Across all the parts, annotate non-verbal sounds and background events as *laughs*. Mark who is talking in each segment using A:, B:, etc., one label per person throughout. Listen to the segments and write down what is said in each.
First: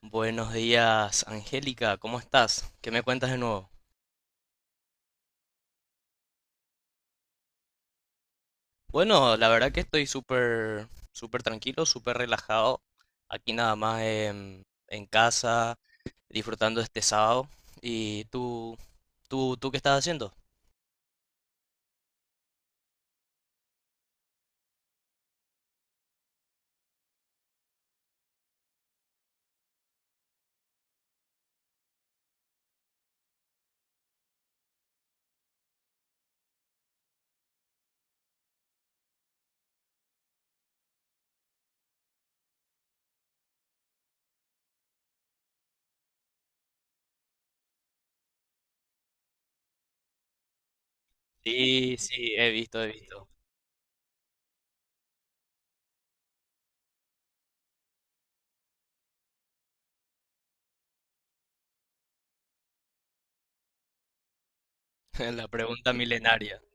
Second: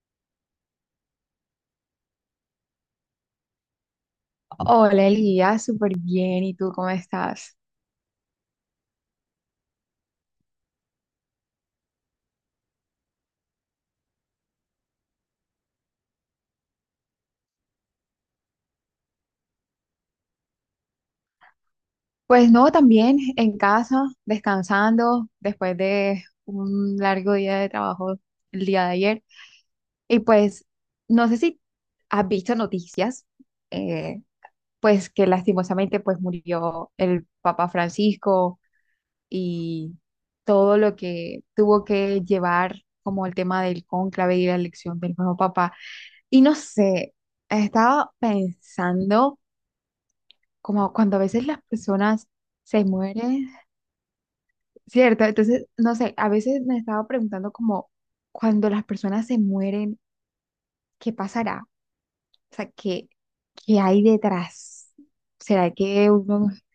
A: Buenos días, Angélica, ¿cómo estás? ¿Qué me cuentas de nuevo?
B: Hola Elías, súper bien. ¿Y tú cómo estás?
A: Bueno, la verdad que estoy súper, súper tranquilo, súper relajado. Aquí nada más en casa, disfrutando este sábado. ¿Y tú, tú qué estás haciendo?
B: Pues no, también en casa, descansando después de un largo día de trabajo el día de ayer. Y pues no sé si has visto noticias, eh, pues que lastimosamente pues murió el Papa Francisco y todo lo que tuvo que llevar como el tema del cónclave y la elección del nuevo Papa. Y no sé, estaba pensando, como cuando a veces las
A: Sí,
B: personas
A: sí,
B: se
A: he visto.
B: mueren, ¿cierto? Entonces, no sé, a veces me estaba preguntando como, cuando las personas se mueren, ¿qué pasará? O sea, ¿qué hay detrás?
A: *laughs* La
B: ¿Será
A: pregunta
B: que uno...
A: milenaria.
B: *laughs*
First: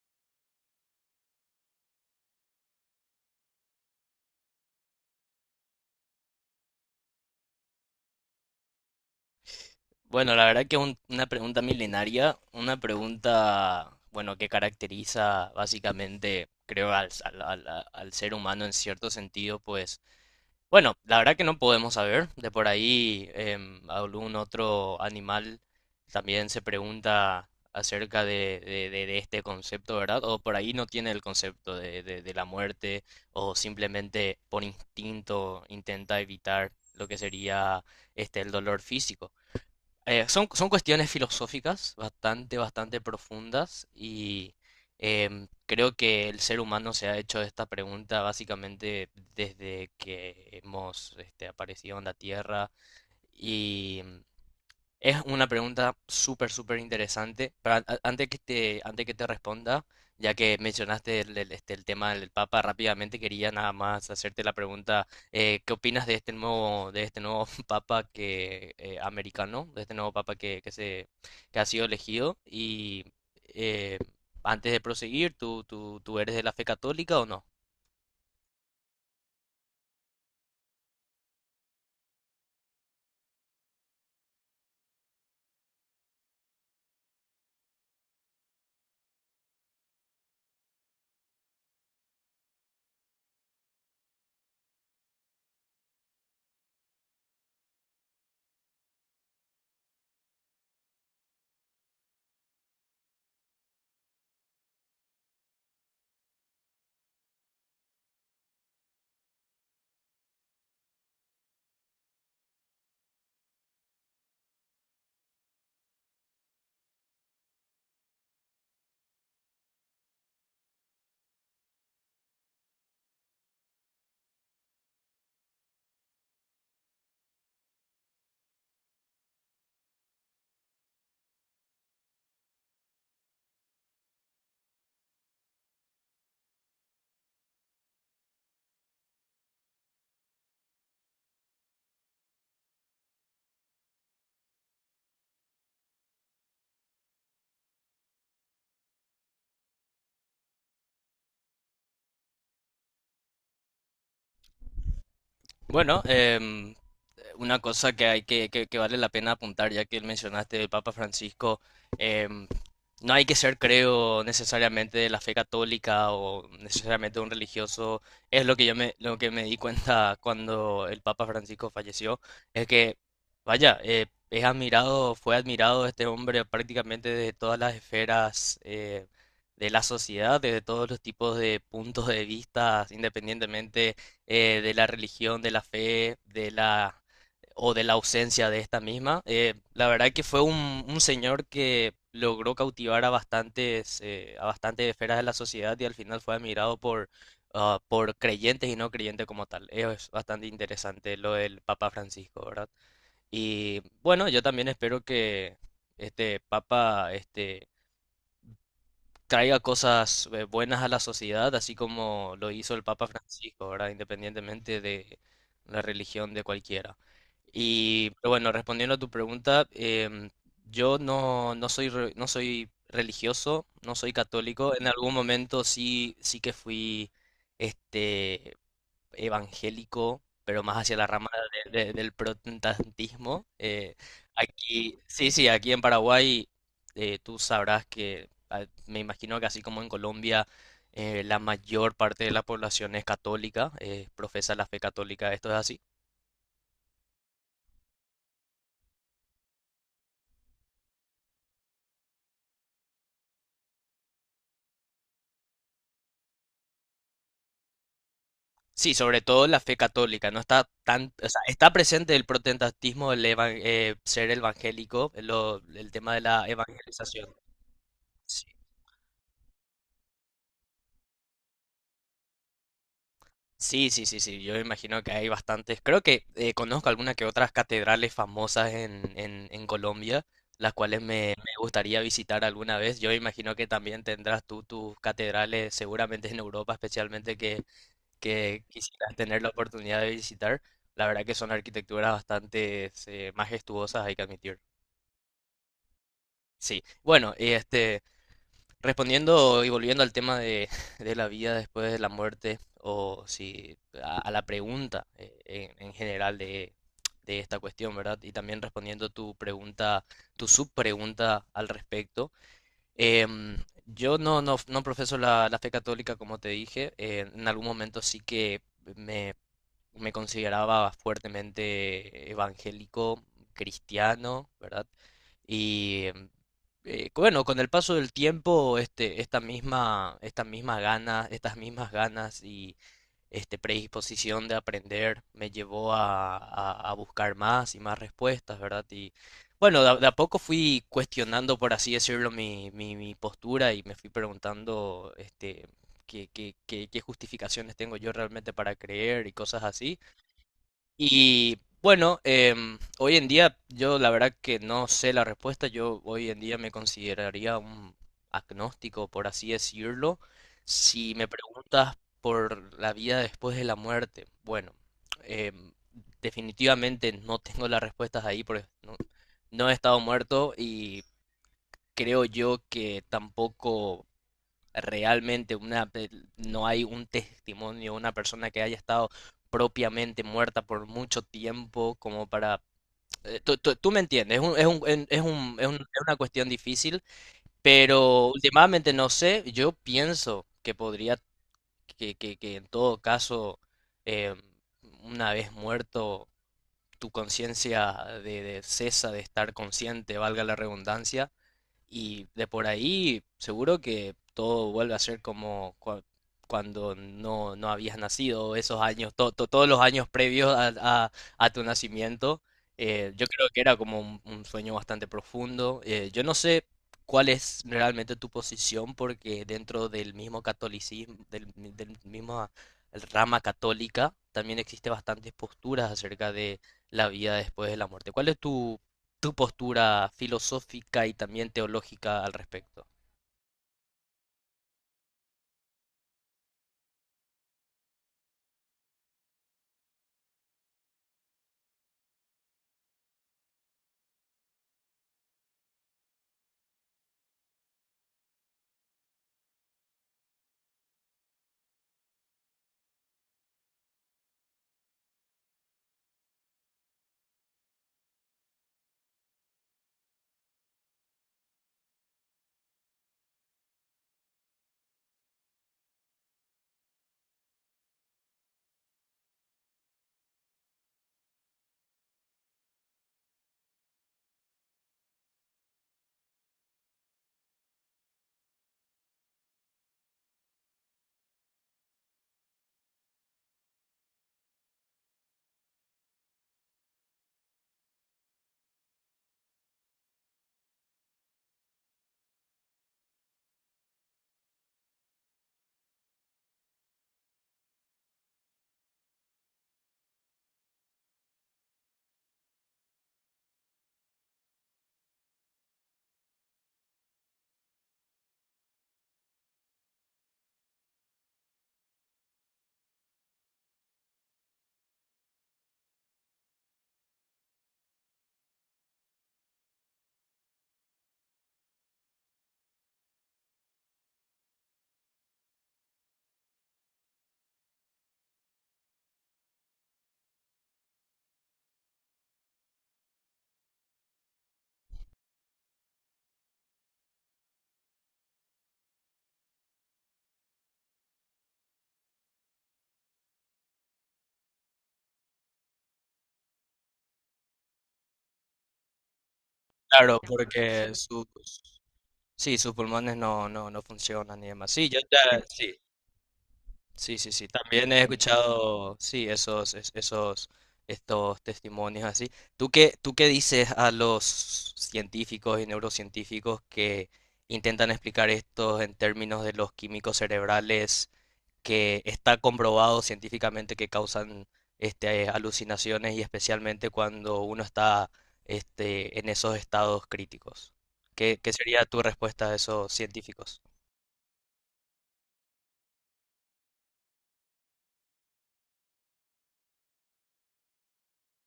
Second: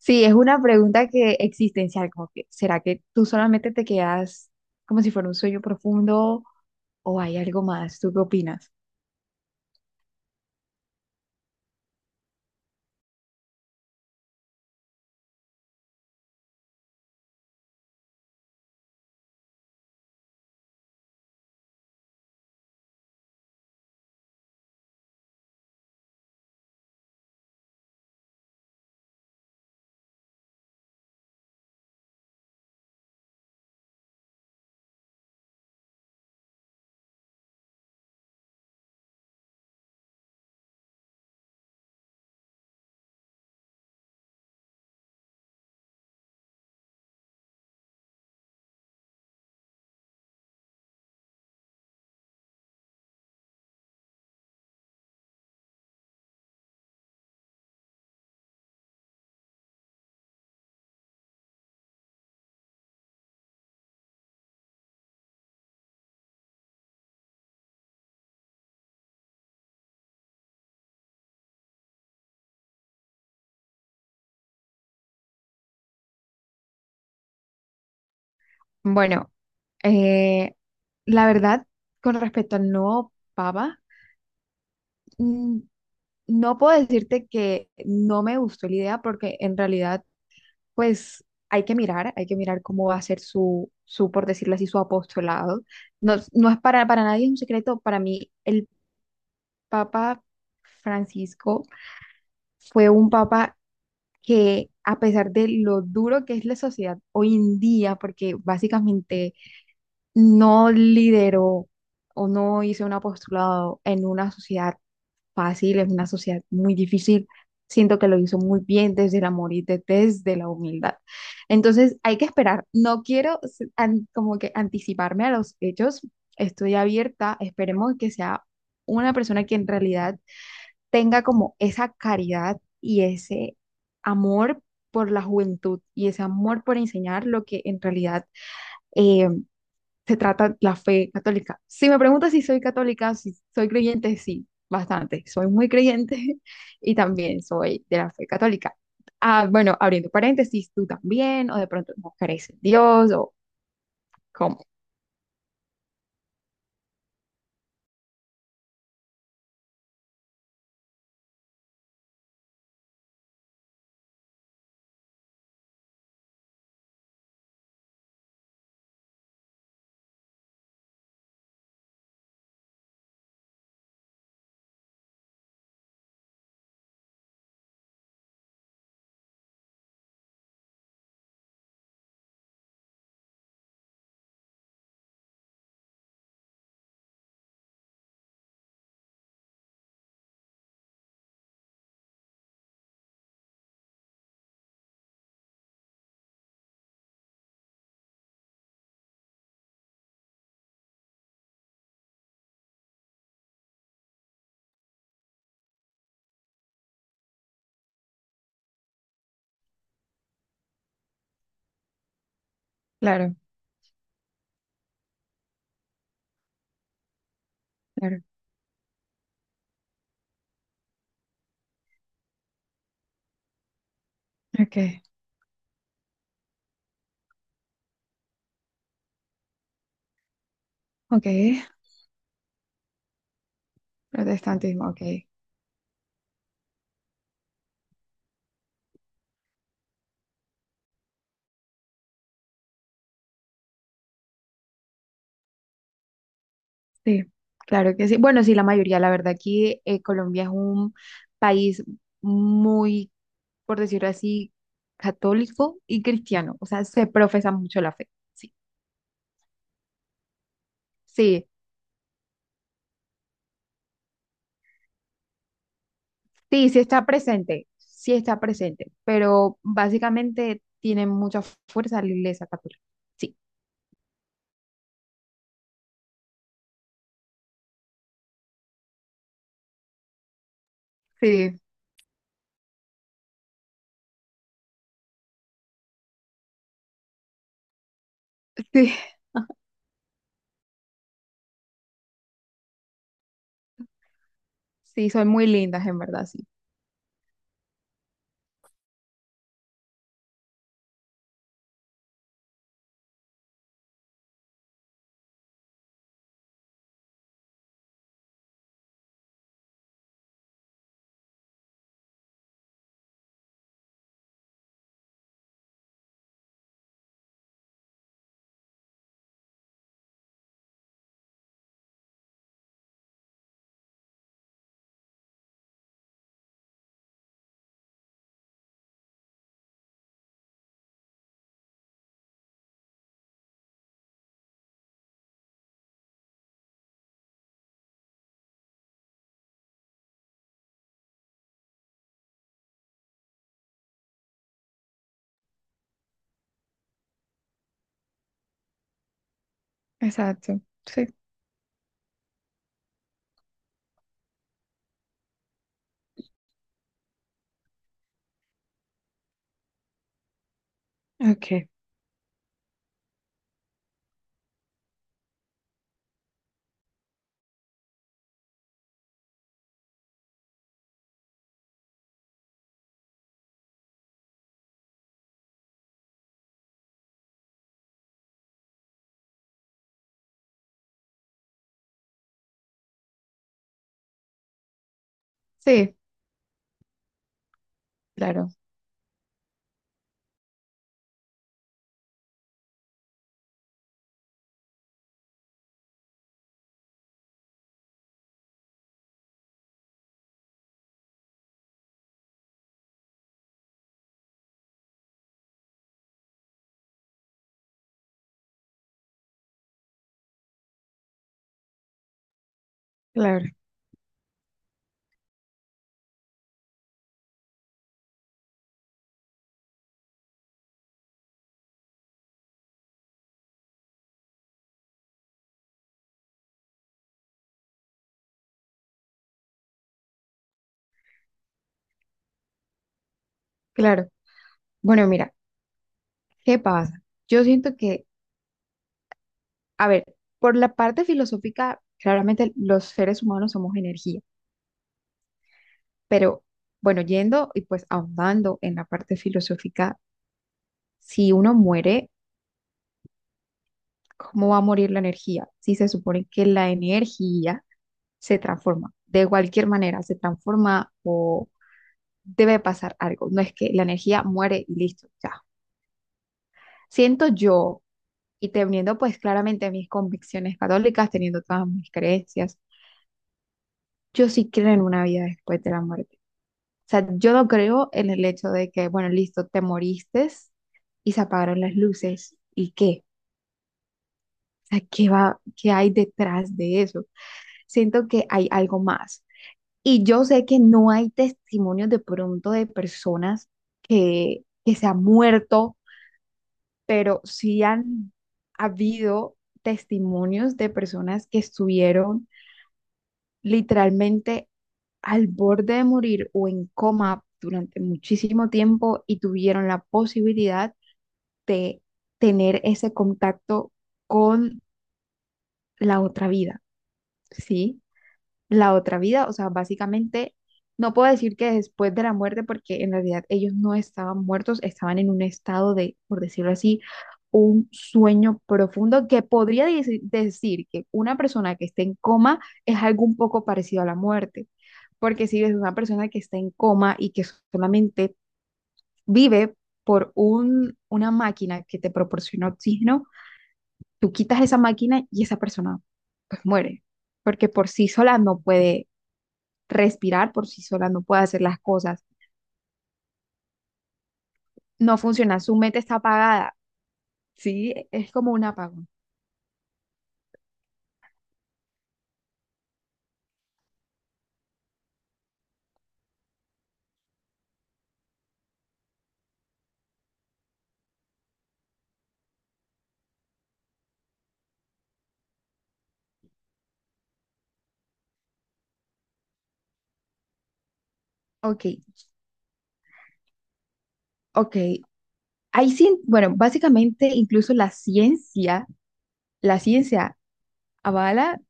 B: Sí, es una pregunta que existencial, como que, ¿será que tú solamente te quedas como si fuera un sueño profundo o hay algo más? ¿Tú qué opinas?
A: Bueno, la verdad que una pregunta milenaria, una pregunta, bueno, que caracteriza básicamente, creo, al ser humano en cierto sentido, pues bueno, la verdad que no podemos saber. De por ahí algún otro animal también se pregunta acerca de, de este concepto, ¿verdad? O por ahí no tiene el concepto de, de la muerte o simplemente por instinto intenta evitar lo que sería este el dolor físico. Son, son cuestiones filosóficas bastante, bastante profundas y creo que el ser humano se ha hecho esta pregunta básicamente desde que hemos este, aparecido en la Tierra. Es una pregunta súper, súper interesante. Pero antes que antes que te responda, ya que mencionaste este, el tema del Papa, rápidamente quería nada más hacerte la pregunta, ¿qué opinas de este nuevo *laughs* Papa que, americano, de este nuevo Papa que se, que ha sido elegido? Y eh, antes de proseguir, tú eres de la fe católica o no?
B: Bueno, eh, la verdad, con respecto al nuevo papa, mm, no puedo decirte que no me gustó la idea porque en realidad, pues hay que mirar cómo va a ser su, por decirlo así, su apostolado. No, para nadie es un secreto, para mí el Papa Francisco fue un papa que, a pesar de lo duro que es la sociedad hoy en día, porque básicamente no lideró o no hizo un apostolado en una sociedad fácil, es una sociedad muy difícil. Siento que lo hizo muy bien desde el amor y desde la humildad. Entonces hay que esperar. No quiero como que anticiparme a los hechos. Estoy abierta. Esperemos que sea una persona que en realidad tenga como esa caridad y ese amor por la juventud y ese amor por enseñar lo que en realidad eh, se trata la fe católica. Si me preguntas si soy católica, si soy creyente, sí, bastante. Soy muy creyente *laughs* y también soy de la fe católica. Ah, bueno, abriendo paréntesis, ¿tú también, o de pronto no crees en Dios, o cómo?
A: Bueno, una cosa que hay que, que vale la pena apuntar, ya que mencionaste del Papa Francisco, em, no hay que ser, creo, necesariamente de la fe católica o necesariamente un religioso. Es lo que lo que me di cuenta cuando el Papa Francisco falleció, es que, vaya, es admirado, fue admirado este hombre prácticamente desde todas las esferas de la sociedad, desde todos los tipos de puntos de vista, independientemente de la religión, de la fe, de la o de la ausencia de esta misma. La verdad que fue un señor que logró cautivar a bastantes esferas de la sociedad y al final fue admirado por, ah, por creyentes y no creyentes como tal. Es bastante interesante lo del Papa Francisco, ¿verdad? Y bueno, yo también espero que este Papa este, traiga cosas buenas a la sociedad, así como lo hizo el Papa
B: Claro,
A: Francisco, ¿verdad? Independientemente de la religión de cualquiera. Y
B: claro.
A: pero bueno, respondiendo a tu pregunta, yo no, no soy, no soy religioso, no soy católico.
B: Ok,
A: En algún momento sí, sí que fui este, evangélico, pero más hacia la
B: ok.
A: rama del protestantismo.
B: Protestantismo,
A: Aquí,
B: ok.
A: sí, sí, aquí en Paraguay tú sabrás que ah, me imagino que así como en Colombia la mayor parte de la población es católica, profesa la fe católica, esto es así.
B: Sí, claro que sí. Bueno, sí, la mayoría, la verdad, aquí Colombia es un país muy, por decirlo así, católico y cristiano. O sea, se profesa mucho la fe. Sí,
A: Sí, sobre todo la fe católica, no está tan, o sea,
B: sí.
A: está presente el protestantismo, ser evangélico, el tema de la
B: Sí,
A: evangelización.
B: sí está presente, pero básicamente tiene mucha fuerza la iglesia católica. Sí.
A: Sí, sí, sí, sí, yo me imagino que hay bastantes. Creo que conozco algunas que otras catedrales famosas en Colombia, las cuales me
B: Sí,
A: gustaría visitar alguna vez. Yo me imagino que también tendrás tú tus catedrales, seguramente en Europa especialmente, que
B: sí,
A: quisieras tener la oportunidad de visitar. La verdad que son arquitecturas bastante majestuosas, hay que admitir.
B: sí, son muy lindas en verdad, sí.
A: Sí, bueno, y este, respondiendo y volviendo al tema de, *laughs* de la vida después de la muerte, o si a, a la pregunta en general de esta cuestión, ¿verdad? Y también respondiendo tu pregunta, tu subpregunta al respecto. em, yo no, no, no profeso la, la fe católica, como te dije. En algún momento sí que me me consideraba fuertemente evangélico, cristiano, ¿verdad? Y bueno, con el paso del tiempo, este, esta misma, estas mismas ganas y este predisposición de aprender me llevó a, a buscar más y más respuestas, ¿verdad? Y bueno, de a poco fui cuestionando, por así decirlo, mi postura y me fui preguntando, este, qué justificaciones tengo yo realmente para creer y cosas así.
B: Exacto. Sí,
A: Y bueno, hoy en día yo la verdad que no sé la respuesta. Yo hoy en día me consideraría un agnóstico, por así decirlo. Si me
B: ok.
A: preguntas por la vida después de la muerte, bueno, em, definitivamente no tengo las respuestas ahí porque no, no he estado muerto y creo yo que tampoco realmente no hay un testimonio, una persona que haya estado propiamente muerta por mucho tiempo, como para... Tú, tú me entiendes, es un- en- es un- es un-
B: Sí,
A: es una cuestión difícil, pero
B: claro.
A: últimamente no sé, yo pienso que podría, que, que en todo caso, eh, una vez muerto, tu conciencia de cesa de estar consciente, valga la redundancia, y de por ahí, seguro que todo vuelve a ser como cuando no, no habías nacido, esos años, todos los años previos a, a- a tu nacimiento. Yo
B: Claro,
A: creo que era como un sueño bastante profundo. Yo no sé cuál es realmente tu posición, porque dentro del mismo catolicismo, del mismo rama católica, también existe bastantes posturas acerca de la vida después de la muerte. ¿Cuál es tu tu postura filosófica y también teológica al respecto?
B: claro. Bueno, mira, ¿qué pasa? Yo siento que, a ver, por la parte filosófica, claramente los seres humanos somos energía, pero bueno, yendo y pues ahondando en la parte filosófica, si uno muere, ¿cómo va a morir la energía? Si se supone que la energía se transforma, de cualquier manera se transforma o debe pasar algo. No es que la energía muere y listo, ya. Siento yo, y teniendo pues claramente mis convicciones católicas, teniendo todas mis creencias, yo sí creo en una vida después de la muerte. O sea, yo no creo en el hecho de que, bueno, listo, te moriste y se apagaron las luces. ¿Y qué? O sea, ¿qué hay detrás de eso? Siento que hay algo más. Y yo sé que no hay testimonios de pronto de personas que se han muerto, pero sí han habido testimonios de personas que estuvieron literalmente al borde de morir o en coma durante muchísimo tiempo y tuvieron la posibilidad de tener ese contacto con la otra vida, ¿sí? La otra vida, o sea, básicamente no puedo decir que después de la muerte, porque en realidad ellos no estaban muertos, estaban en un estado de, por decirlo así, un sueño profundo que podría decir que una persona que esté en coma es algo un poco parecido a la muerte, porque si ves una persona que está en coma y que solamente vive por una máquina que te proporciona oxígeno, tú quitas esa máquina y esa persona pues muere, porque por sí sola no puede
A: Claro,
B: respirar, por sí sola
A: porque
B: no puede
A: sus,
B: hacer las cosas,
A: sí, sus pulmones no, no, no funcionan y demás. Sí,
B: no
A: yo
B: funciona,
A: ya,
B: su
A: sí,
B: mente está apagada,
A: sí, sí, sí.
B: ¿sí?
A: También he
B: Es como un apagón.
A: escuchado, sí, esos, esos, estos testimonios así. Tú qué dices a los científicos y neurocientíficos que intentan explicar esto en términos de los químicos cerebrales, que está comprobado científicamente que causan este, alucinaciones y especialmente cuando uno está este, en esos estados críticos? Qué
B: Ok,
A: sería tu respuesta a esos científicos?
B: ok. Ahí sí bueno, básicamente incluso la ciencia avala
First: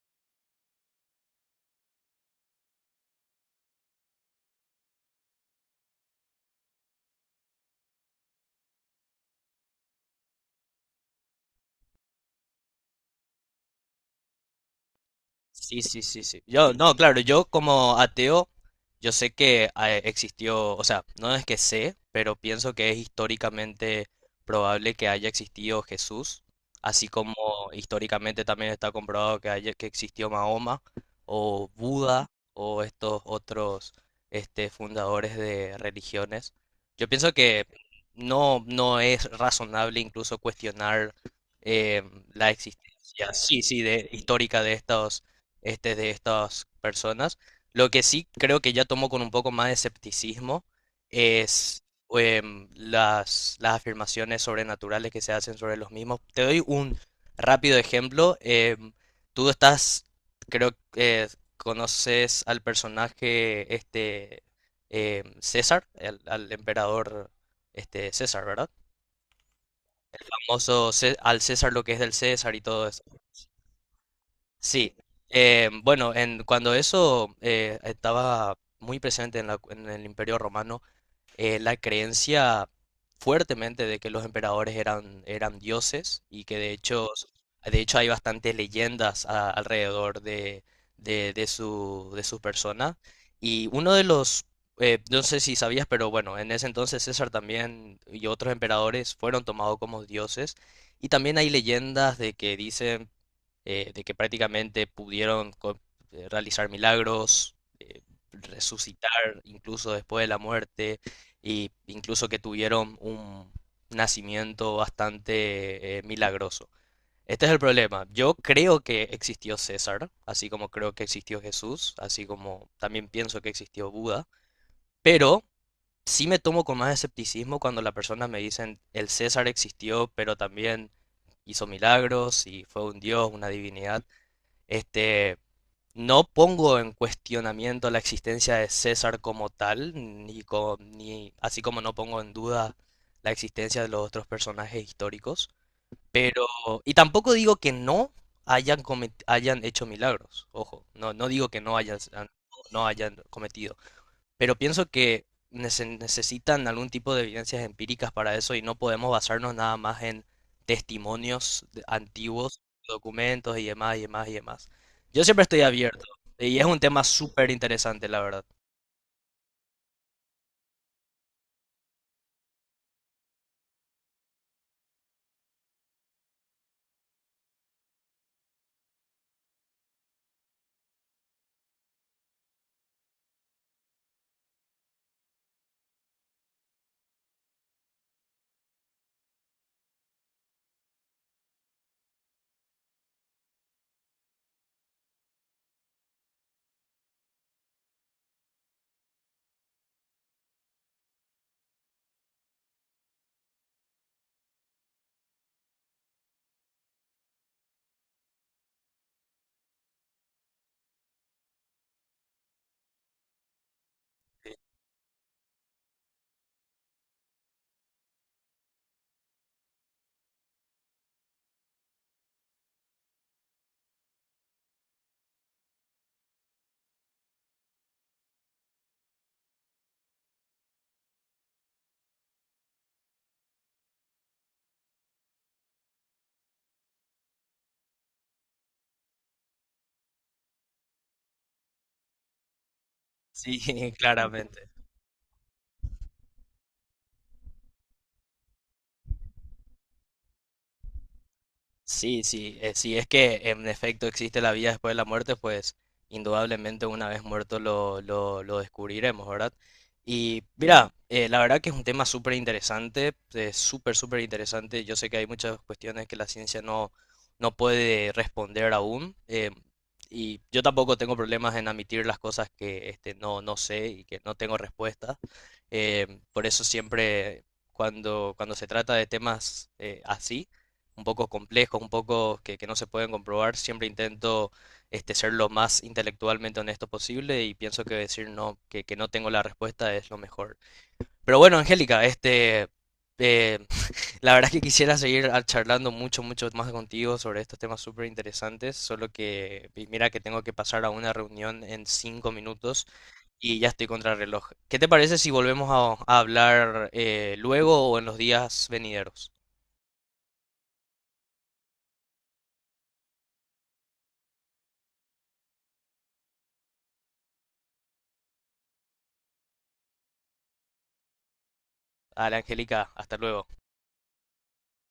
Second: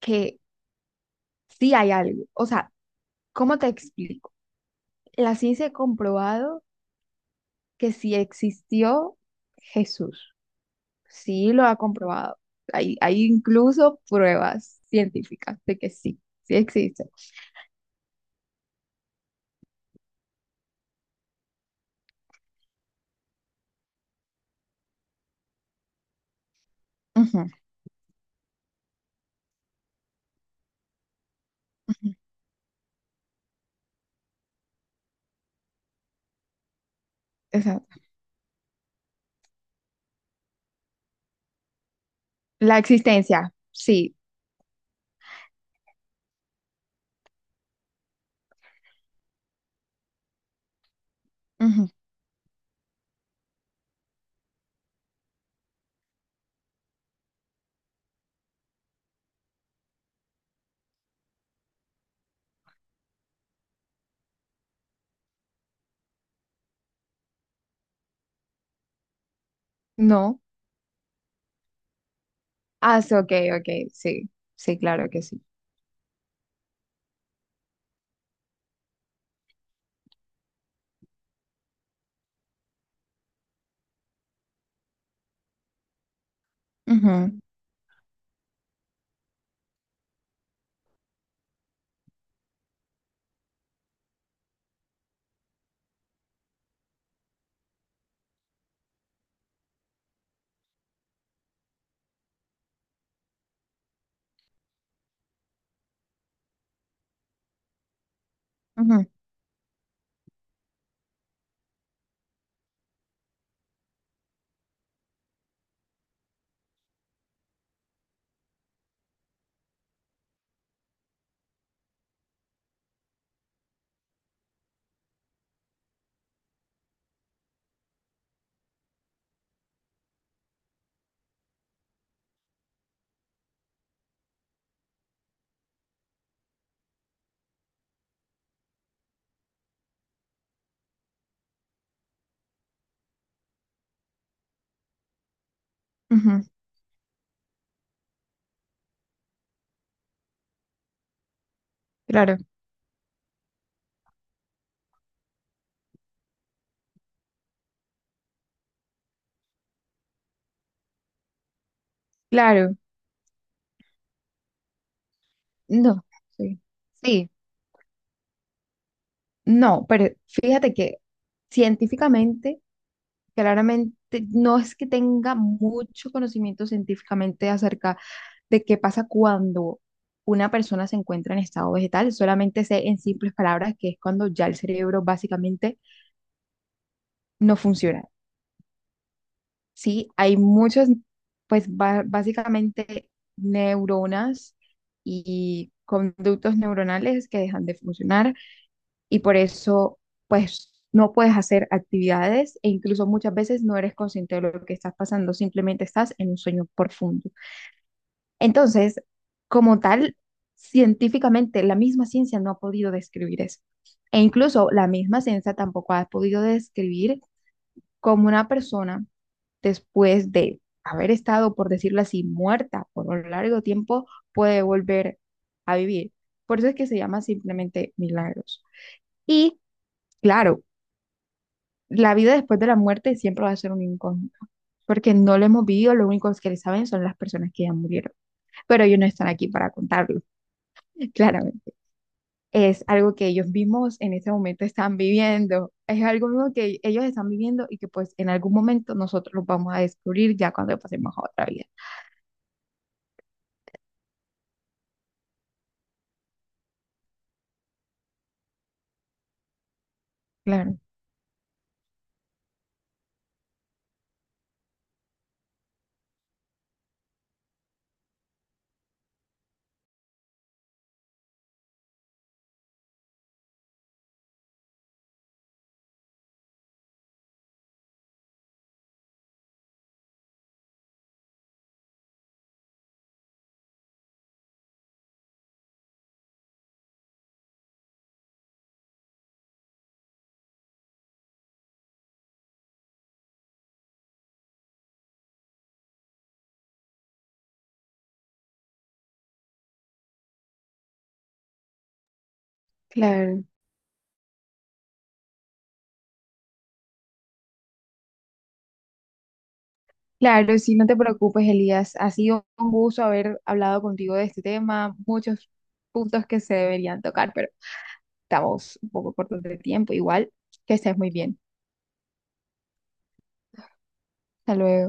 B: que sí hay algo. O sea, ¿cómo te explico? La ciencia ha comprobado que sí existió Jesús, sí lo ha comprobado. Hay incluso pruebas científicas de
A: Sí,
B: que
A: sí,
B: sí,
A: sí, sí.
B: sí
A: Yo, no,
B: existe.
A: claro, yo como ateo, yo sé que ah, existió, o sea, no es que sé, pero pienso que es históricamente probable que haya existido Jesús, así como
B: Ujú,
A: históricamente también está comprobado que haya, que existió Mahoma o
B: ujú,
A: Buda o estos otros este, fundadores de religiones. Yo pienso que
B: exacto.
A: no, no es razonable incluso cuestionar eh, la
B: La
A: existencia,
B: existencia,
A: sí, sí, de,
B: sí.
A: histórica de estos este, de estas personas. Lo que sí creo que ya tomo con un poco más de escepticismo es
B: Ujú.
A: las afirmaciones sobrenaturales que se hacen sobre los mismos. Te doy un rápido ejemplo. Tú estás, creo que conoces al personaje este César, al emperador este César, ¿verdad?
B: No.
A: Famoso al César lo que es del César y todo.
B: Ah, sí, ok, ok, sí. Sí,
A: Sí,
B: claro que sí.
A: bueno, en, cuando eso estaba muy presente en el Imperio Romano, la creencia fuertemente de que los emperadores eran, eran dioses y que
B: Ujú,
A: de hecho hay bastantes leyendas alrededor de, de su persona. Y no sé si sabías, pero bueno, en ese entonces César también y otros emperadores fueron tomados como dioses. Y también hay leyendas de que dicen de que prácticamente pudieron realizar milagros, resucitar
B: ujú,
A: incluso después de la muerte, y incluso que tuvieron un nacimiento bastante milagroso. Este es el problema. Yo creo que existió César, así como creo que existió Jesús, así como también pienso que existió Buda, pero sí me tomo con más escepticismo cuando las personas me dicen el César existió, pero también hizo milagros y fue un dios, una divinidad. Este, no pongo en cuestionamiento la existencia de César como tal, ni, ni así como no pongo en duda la existencia de los otros personajes históricos,
B: ujú.
A: pero y tampoco digo que no hayan hecho milagros. Ojo, no no digo que no
B: Claro,
A: no hayan cometido, pero pienso que necesitan algún tipo de evidencias empíricas para eso y no podemos basarnos nada más en testimonios antiguos,
B: claro.
A: documentos y demás y demás y demás. Yo siempre estoy abierto
B: No,
A: y
B: sí.
A: es un tema
B: Sí,
A: súper interesante, la verdad.
B: no, pero fíjate que científicamente, claramente, no es que tenga mucho conocimiento científicamente acerca de qué pasa cuando una persona se encuentra en estado vegetal. Solamente sé en simples palabras que es cuando ya el cerebro básicamente no funciona. Sí, hay muchas, pues básicamente neuronas y conductos neuronales que dejan de funcionar y por eso pues no puedes hacer actividades e incluso muchas veces no eres consciente de lo que estás pasando, simplemente estás en un sueño profundo. Entonces, como tal, científicamente la misma ciencia no ha podido describir eso. E incluso la misma ciencia tampoco ha podido describir como una persona, después de haber estado, por decirlo así, muerta por un largo tiempo, puede volver a vivir. Por eso es que se llama simplemente milagros. Y claro, la vida después de la muerte siempre va a ser un incógnito, porque no lo hemos vivido, lo único que saben son las personas que ya murieron, pero ellos no están aquí para contarlo, *laughs* claramente. Es algo que ellos
A: Sí, *laughs*
B: mismos en ese momento
A: claramente.
B: están viviendo. Es algo mismo que ellos están viviendo y que pues en algún momento nosotros lo vamos a descubrir ya cuando pasemos a otra vida.
A: Sí, sí, si es que en efecto existe la vida después de la muerte, pues indudablemente una vez muerto lo descubriremos, ¿verdad? Y
B: Claro.
A: mira, la verdad que es un tema súper interesante, súper, súper interesante. Yo sé que hay muchas cuestiones que la ciencia no, no puede responder aún. Y yo tampoco tengo problemas en admitir las cosas que este, no, no sé y que no tengo respuesta. Por eso siempre cuando se trata de temas así un poco complejos, un poco que no se pueden comprobar, siempre intento este, ser lo más intelectualmente honesto posible y pienso que decir no, que no tengo la respuesta es lo mejor. Pero bueno, Angélica, este, eh, *laughs* la verdad es que quisiera seguir ah, charlando mucho, mucho más contigo sobre estos temas súper interesantes, solo que mira que tengo que pasar a una reunión en 5 minutos
B: Claro.
A: y ya estoy contra el reloj. ¿Qué te parece si volvemos a hablar luego o en los días venideros?
B: Claro, sí, no te preocupes, Elías. Ha sido un gusto haber hablado contigo de este tema, muchos puntos que se deberían tocar, pero estamos un poco cortos de tiempo. Igual, que estés muy bien.
A: Dale, Angélica, hasta luego.
B: Hasta luego.